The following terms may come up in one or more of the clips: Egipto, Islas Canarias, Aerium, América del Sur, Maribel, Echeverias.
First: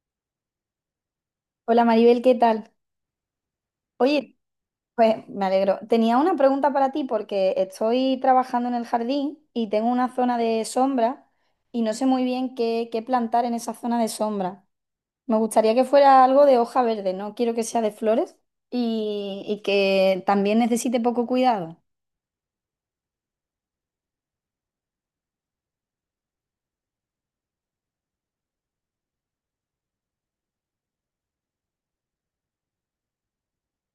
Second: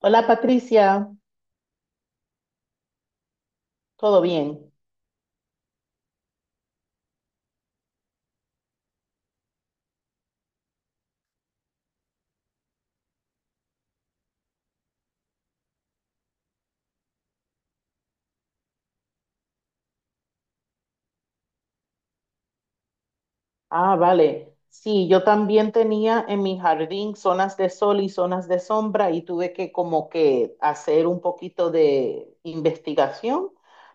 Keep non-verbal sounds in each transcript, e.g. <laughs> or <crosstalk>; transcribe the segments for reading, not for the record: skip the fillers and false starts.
Hola Patricia, Hola Maribel, ¿qué tal? ¿todo Oye, bien? pues me alegro. Tenía una pregunta para ti porque estoy trabajando en el jardín y tengo una zona de sombra y no sé muy bien qué plantar en esa zona de sombra. Me gustaría que fuera algo de hoja verde, no quiero que sea de flores y que también necesite poco cuidado. Ah, vale. Sí, yo también tenía en mi jardín zonas de sol y zonas de sombra y tuve que como que hacer un poquito de investigación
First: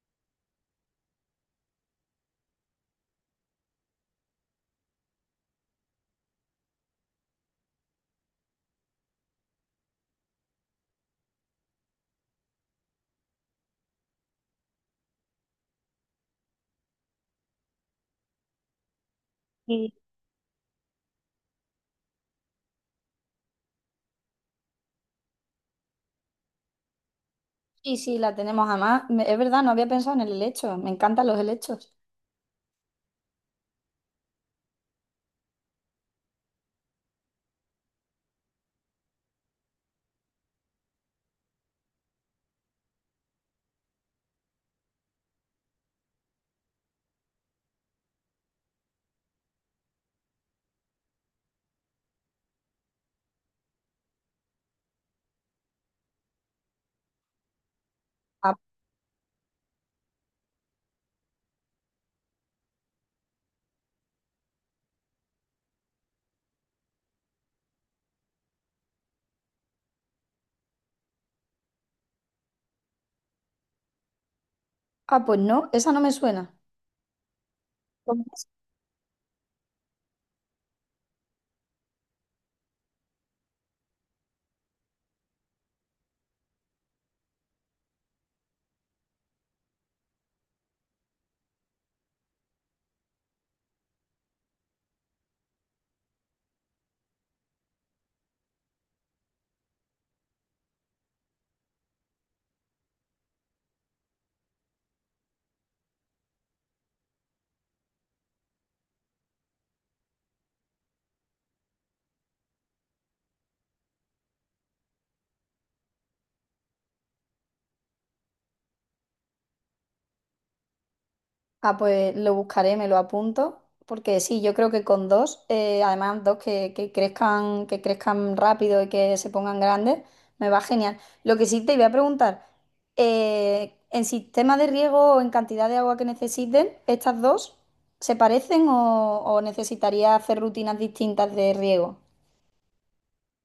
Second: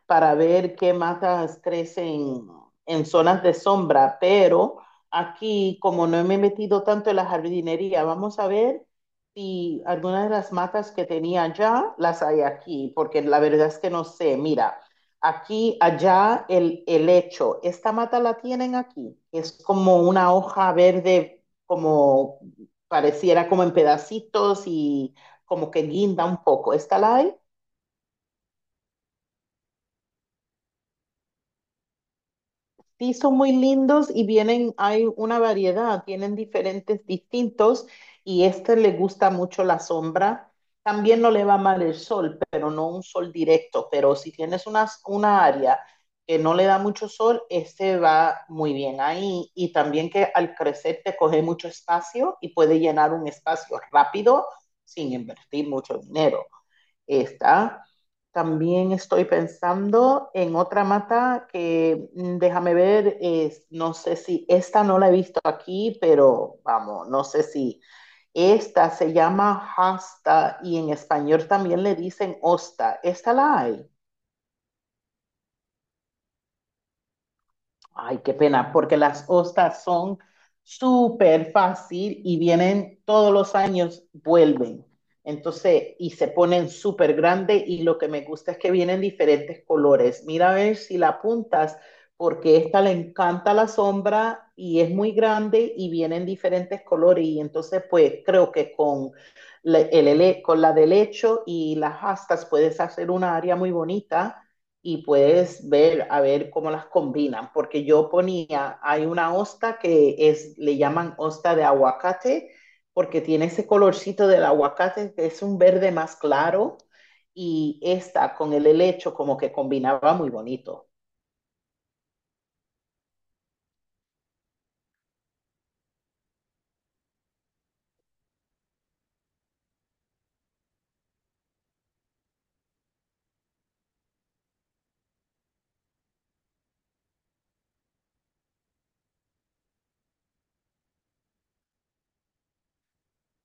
para ver qué matas crecen en zonas de sombra, pero aquí como no me he metido tanto en la jardinería, vamos a ver si algunas de las matas que tenía allá las hay aquí, porque la verdad es que no sé. Mira. Aquí, allá, el hecho. Esta mata la tienen aquí. Es Y como una hoja verde, como pareciera como en pedacitos y como que guinda un poco. ¿Esta la hay? sí, sí, la tenemos además. Es verdad, no había pensado en el helecho. Me encantan los helechos. Sí, son muy lindos y vienen, hay una variedad, tienen diferentes distintos y este le gusta mucho la sombra. También no le va mal el sol, pero no un sol directo. Pero si tienes una área que no le da mucho sol, este va muy bien ahí. Y también que al crecer te coge mucho espacio y puede llenar un espacio rápido sin invertir mucho dinero. Esta. Ah, También estoy pensando en otra mata que déjame ver, no sé si esta no la he visto aquí, pero vamos, no sé si esta se llama hasta y en español también le dicen hosta. ¿Esta la hay? Pues no, esa no me suena. Ay, qué pena, porque las hostas son súper fácil y vienen todos los años, vuelven. Entonces, y se ponen súper grandes y lo que me gusta es que vienen diferentes colores. Mira a ver si la apuntas, porque esta le encanta la sombra y es muy grande y vienen diferentes colores. Y entonces, pues creo que con con la de lecho y las astas puedes hacer una área muy bonita y puedes ver a ver cómo las combinan, porque yo ponía, hay una hosta que es, le llaman hosta de aguacate, porque tiene ese colorcito del aguacate, que es un verde más claro, y esta con el helecho como que combinaba muy bonito. Ah, pues lo buscaré, me lo apunto, porque sí, yo creo que con dos, además dos que crezcan, que crezcan rápido y que se pongan grandes, me va genial. Lo que sí te iba a preguntar, en sistema de riego o en cantidad de agua que necesiten, ¿estas dos se parecen o necesitaría hacer rutinas distintas de riego?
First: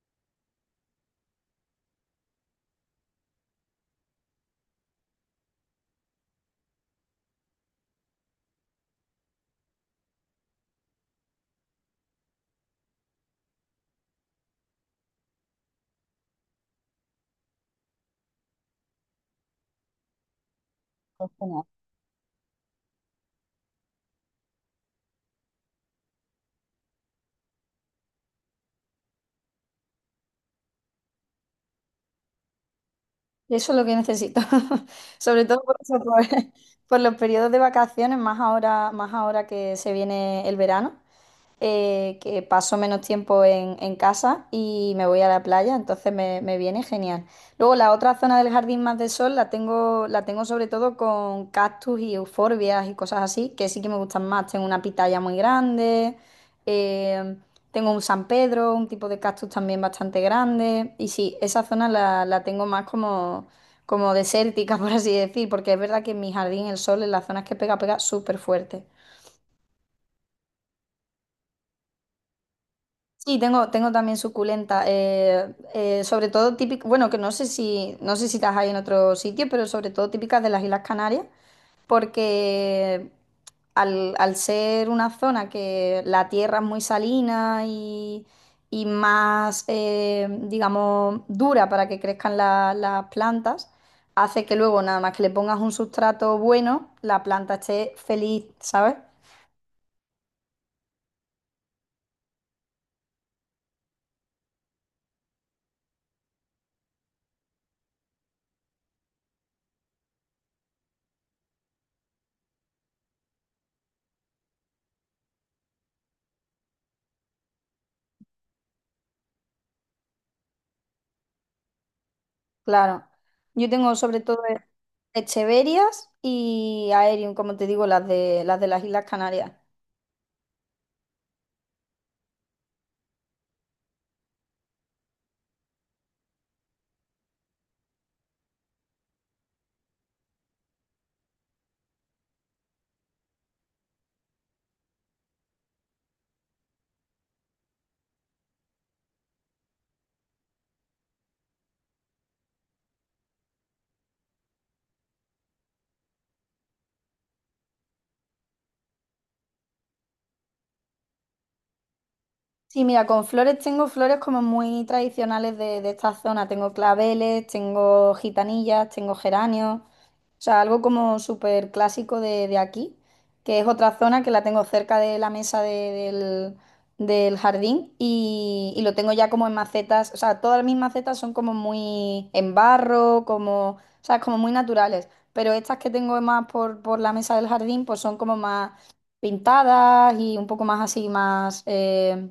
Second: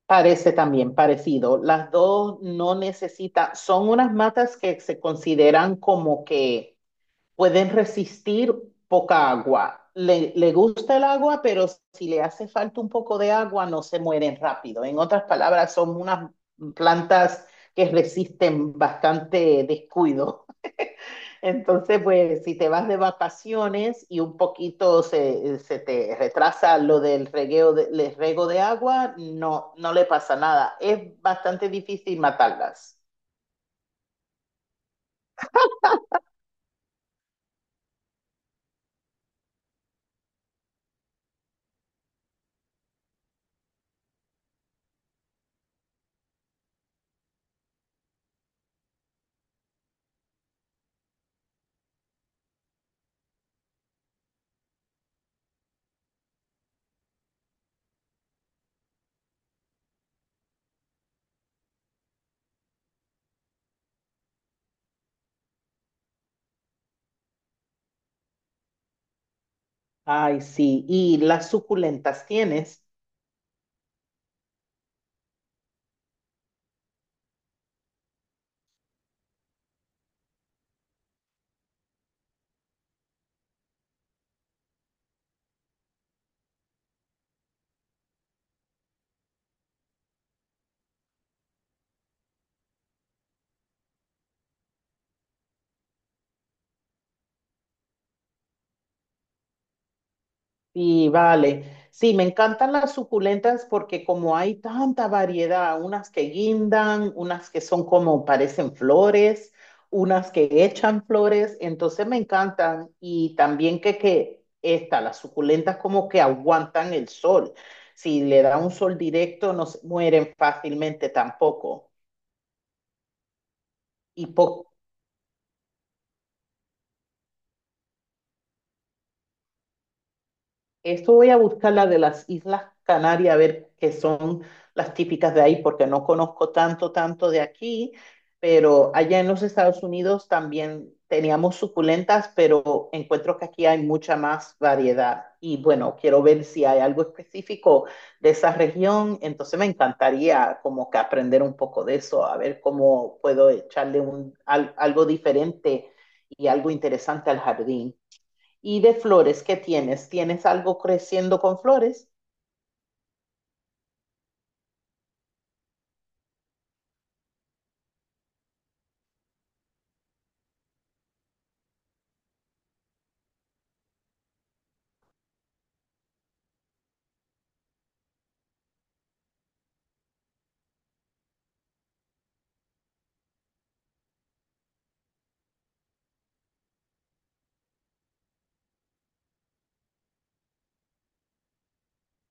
Parece también parecido. Las dos no necesitan, son unas matas que se consideran como que pueden resistir poca agua. Le gusta el agua, pero si le hace falta un poco de agua, no se mueren rápido. En otras palabras, son unas plantas que resisten bastante descuido. <laughs> Bueno, Entonces, pues si te vas de vacaciones y un poquito se te retrasa lo del regueo de, el rego de agua, no, no le pasa nada. Es bastante difícil matarlas. eso es lo que necesito, <laughs> sobre todo por eso, <laughs> por los periodos de vacaciones, más ahora que se viene el verano. Que paso menos tiempo en casa y me voy a la playa, entonces me viene genial. Luego la otra zona del jardín más de sol la tengo sobre todo con cactus y euforbias y cosas así, que sí que me gustan más. Tengo una pitaya muy grande, eh, tengo un San Pedro, un tipo de cactus también bastante grande. Y sí, esa zona la tengo más como... como desértica, <laughs> por así decir, porque es verdad que en mi jardín el sol en las zonas que pega, pega súper fuerte. Ay, sí. ¿Y las suculentas tienes? Sí, tengo también suculenta. Sobre todo típica, bueno, que no sé si, no sé si las hay en otro sitio, pero sobre todo típicas de las Islas Canarias, porque al ser una zona que la tierra es muy salina y más, digamos, dura para que crezcan las plantas, hace que luego nada más que le pongas un sustrato bueno, la planta esté feliz, ¿sabes? Sí, vale. Sí, me encantan las suculentas porque como hay tanta variedad, unas que guindan, unas que son como parecen flores, unas que echan flores, entonces me encantan. Y también que esta, las suculentas como que aguantan el sol. Si le da un sol directo, no se mueren fácilmente tampoco. Claro. Yo tengo sobre Y todo po- Echeverias y Aerium, como te digo, las de las Islas Canarias. Esto voy a buscar la de las Islas Canarias, a ver qué son las típicas de ahí, porque no conozco tanto, tanto de aquí, pero allá en los Estados Unidos también teníamos suculentas, pero encuentro que aquí hay mucha más variedad. Y bueno, quiero ver si hay algo específico de esa región, entonces me encantaría como que aprender un poco de eso, a ver cómo puedo echarle algo diferente y algo interesante al jardín. Y de flores, ¿qué tienes? ¿Tienes algo creciendo con flores? Sí, mira, con flores tengo flores como muy tradicionales de esta zona. Tengo claveles, tengo gitanillas, tengo geranios. O sea, algo como súper clásico de aquí, que es otra zona que la tengo cerca de la mesa del jardín y lo tengo ya como en macetas. O sea, todas mis macetas son como muy en barro, como, o sea, como muy naturales. Pero estas que tengo más por la mesa del jardín, pues son como más pintadas y un poco más así, más...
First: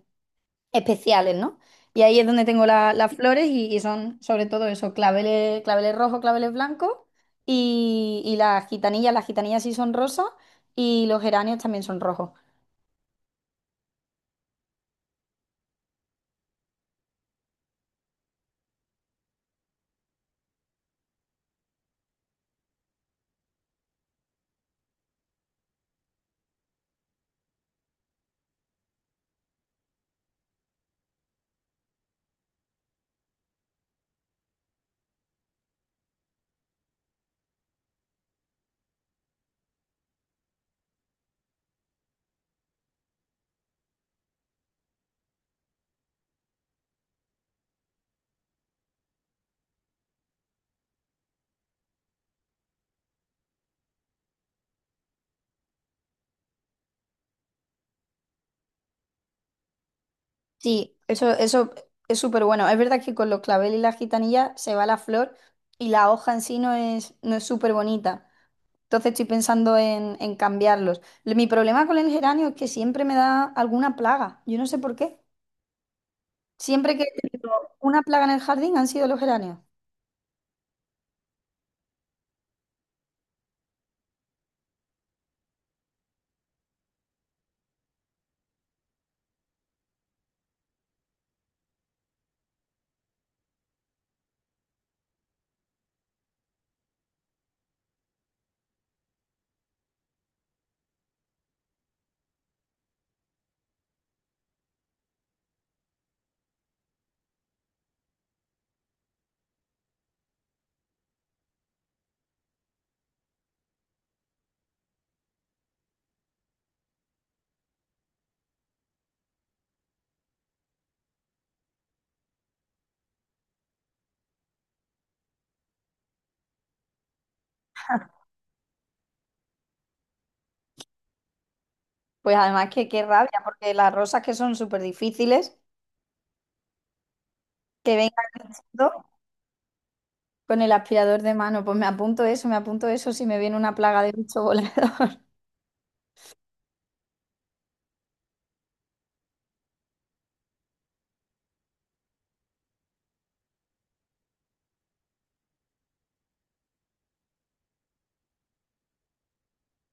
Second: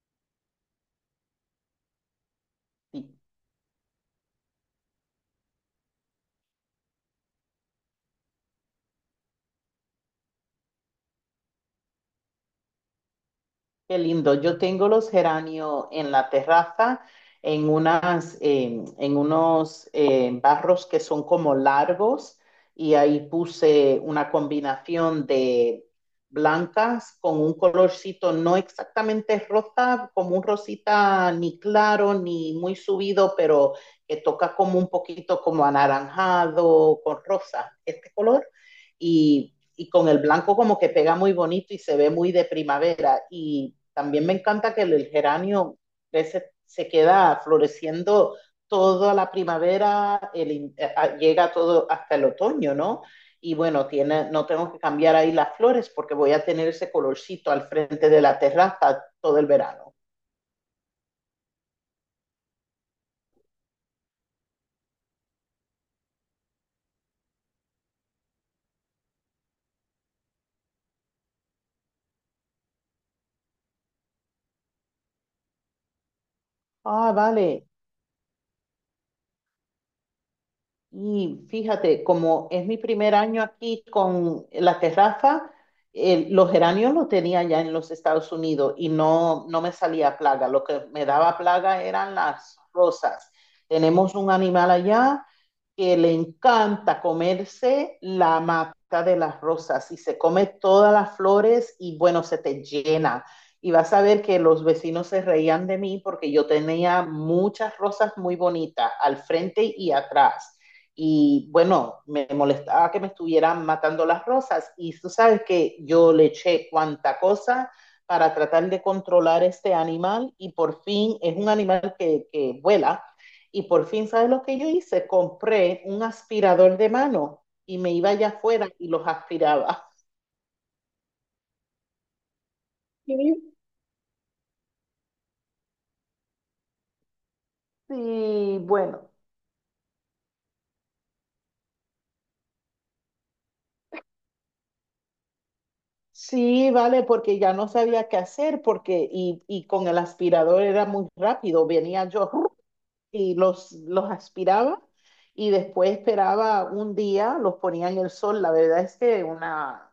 especiales, ¿no? Y ahí es donde tengo Sí, las flores y son sobre todo eso, claveles, claveles rojos, claveles blancos y las gitanillas sí son rosas y los geranios también son rojos. qué lindo. Yo tengo los geranios en la terraza, en unas, en unos barros que son como largos, y ahí puse una combinación de blancas con un colorcito no exactamente rosa, como un rosita ni claro ni muy subido, pero que toca como un poquito como anaranjado con rosa. Este color. Y, y con el blanco como que pega muy bonito y se ve muy de primavera. Y también me encanta que el, geranio crece, se queda floreciendo toda la primavera, el, llega todo hasta el otoño, ¿no? Y bueno, tiene, no tengo que cambiar ahí las flores porque voy a tener ese colorcito al frente de la terraza todo el verano. Sí, eso es súper bueno. Es verdad que con los claveles y las gitanillas se va la flor y la hoja en sí no es súper bonita. Entonces estoy pensando en cambiarlos. Mi problema con el geranio es que siempre me da alguna plaga. Yo no sé por qué. Siempre que Ah, he tenido vale. una plaga en el jardín han sido los geranios. Y fíjate, como es mi primer año aquí con la terraza, los geranios los tenía ya en los Estados Unidos y no, no me salía plaga. Lo que me daba plaga eran las rosas. Tenemos un animal allá que le encanta comerse la mata de las rosas y se come todas las flores y bueno, se te llena. Y vas a ver que los vecinos se reían de mí porque yo tenía muchas rosas muy bonitas al frente y atrás. Y bueno, me molestaba que me estuvieran matando las rosas. Y tú sabes que yo le eché cuanta cosa para tratar de controlar este animal y por fin es un animal que vuela y por fin, ¿sabes lo que yo hice? Compré un aspirador de mano y me iba allá afuera y los aspiraba. <laughs> Pues además que qué rabia, Y, porque las rosas que son súper difíciles, que vengan el y bueno, con el aspirador de mano, pues me apunto eso si me viene una plaga de bicho volador. <laughs> sí, vale, porque ya no sabía qué hacer porque y con el aspirador era muy rápido. Venía yo y los aspiraba y después esperaba un día, los ponía en el sol. La verdad es que una,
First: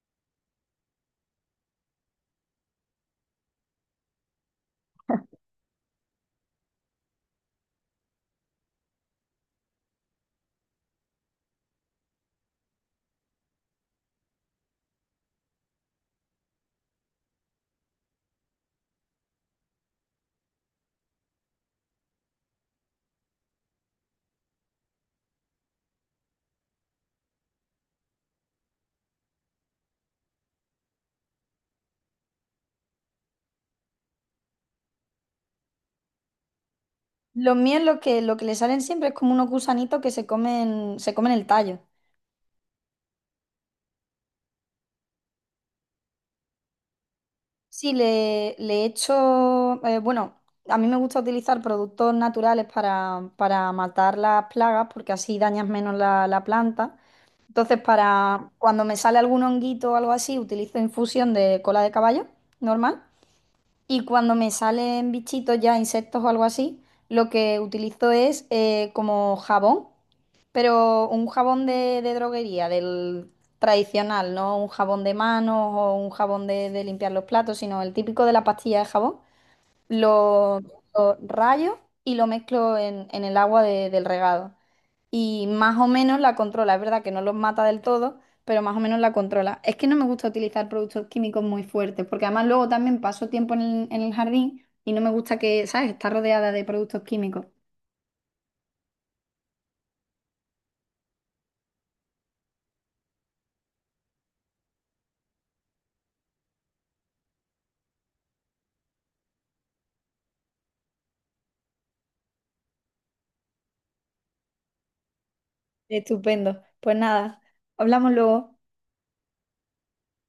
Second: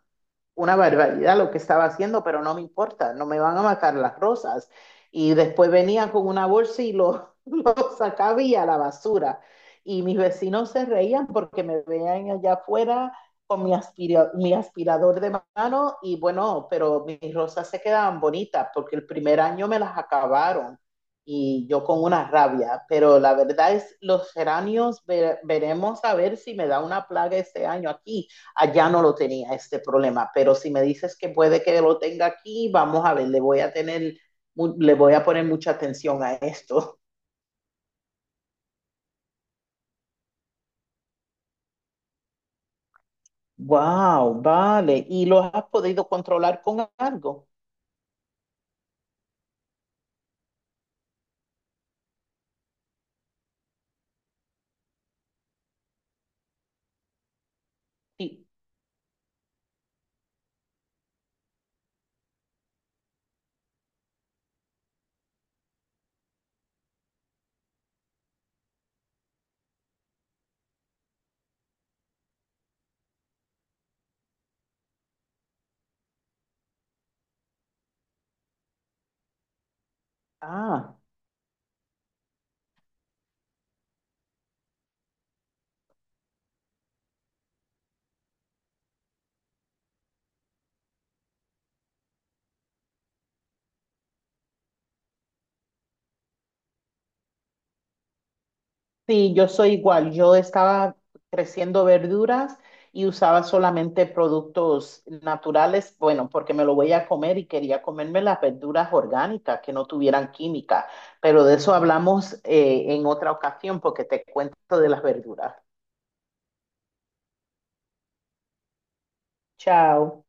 una barbaridad lo que estaba haciendo, pero no me importa, no me van a matar las rosas. Y después venía con una bolsa y lo, <laughs> lo sacaba y a la basura. Y mis vecinos se reían porque me veían allá afuera con mi, mi aspirador de mano y bueno, pero mis rosas se quedaban bonitas porque el primer año me las acabaron y yo con una rabia, pero la verdad es los geranios veremos a ver si me da una plaga este año aquí. Allá no lo tenía este problema, pero si me dices que puede que lo tenga aquí, vamos a ver, le voy a tener, le voy a poner mucha atención a esto. <laughs> Los míos lo que le salen siempre es como unos gusanitos que se comen el tallo. Wow, vale. ¿Y lo has podido controlar con algo? Sí, le echo, bueno, a mí me gusta utilizar productos naturales para matar las plagas porque así dañas menos la planta. Entonces, Sí. para cuando me sale algún honguito o algo así, utilizo infusión de cola de caballo normal. Y cuando me salen bichitos ya, insectos o algo así, lo que utilizo es como jabón, pero un jabón de droguería, del tradicional, no un jabón de manos o un jabón de limpiar los platos, sino el típico de la pastilla de jabón Ah, lo rayo y lo mezclo en el agua del regado. Y más o menos la controla. Es verdad que no los mata del todo, pero más o menos la controla. Es que no me gusta utilizar productos químicos muy fuertes, porque además luego también paso tiempo en en el jardín y no me gusta que, ¿sabes?, está rodeada de productos químicos. sí, yo soy igual. Yo estaba creciendo verduras y usaba solamente productos naturales, bueno, porque me lo voy a comer y quería comerme las verduras orgánicas que no tuvieran química. Pero de eso hablamos en otra ocasión porque te cuento de las verduras. Estupendo. Pues nada, hablamos luego. Chao.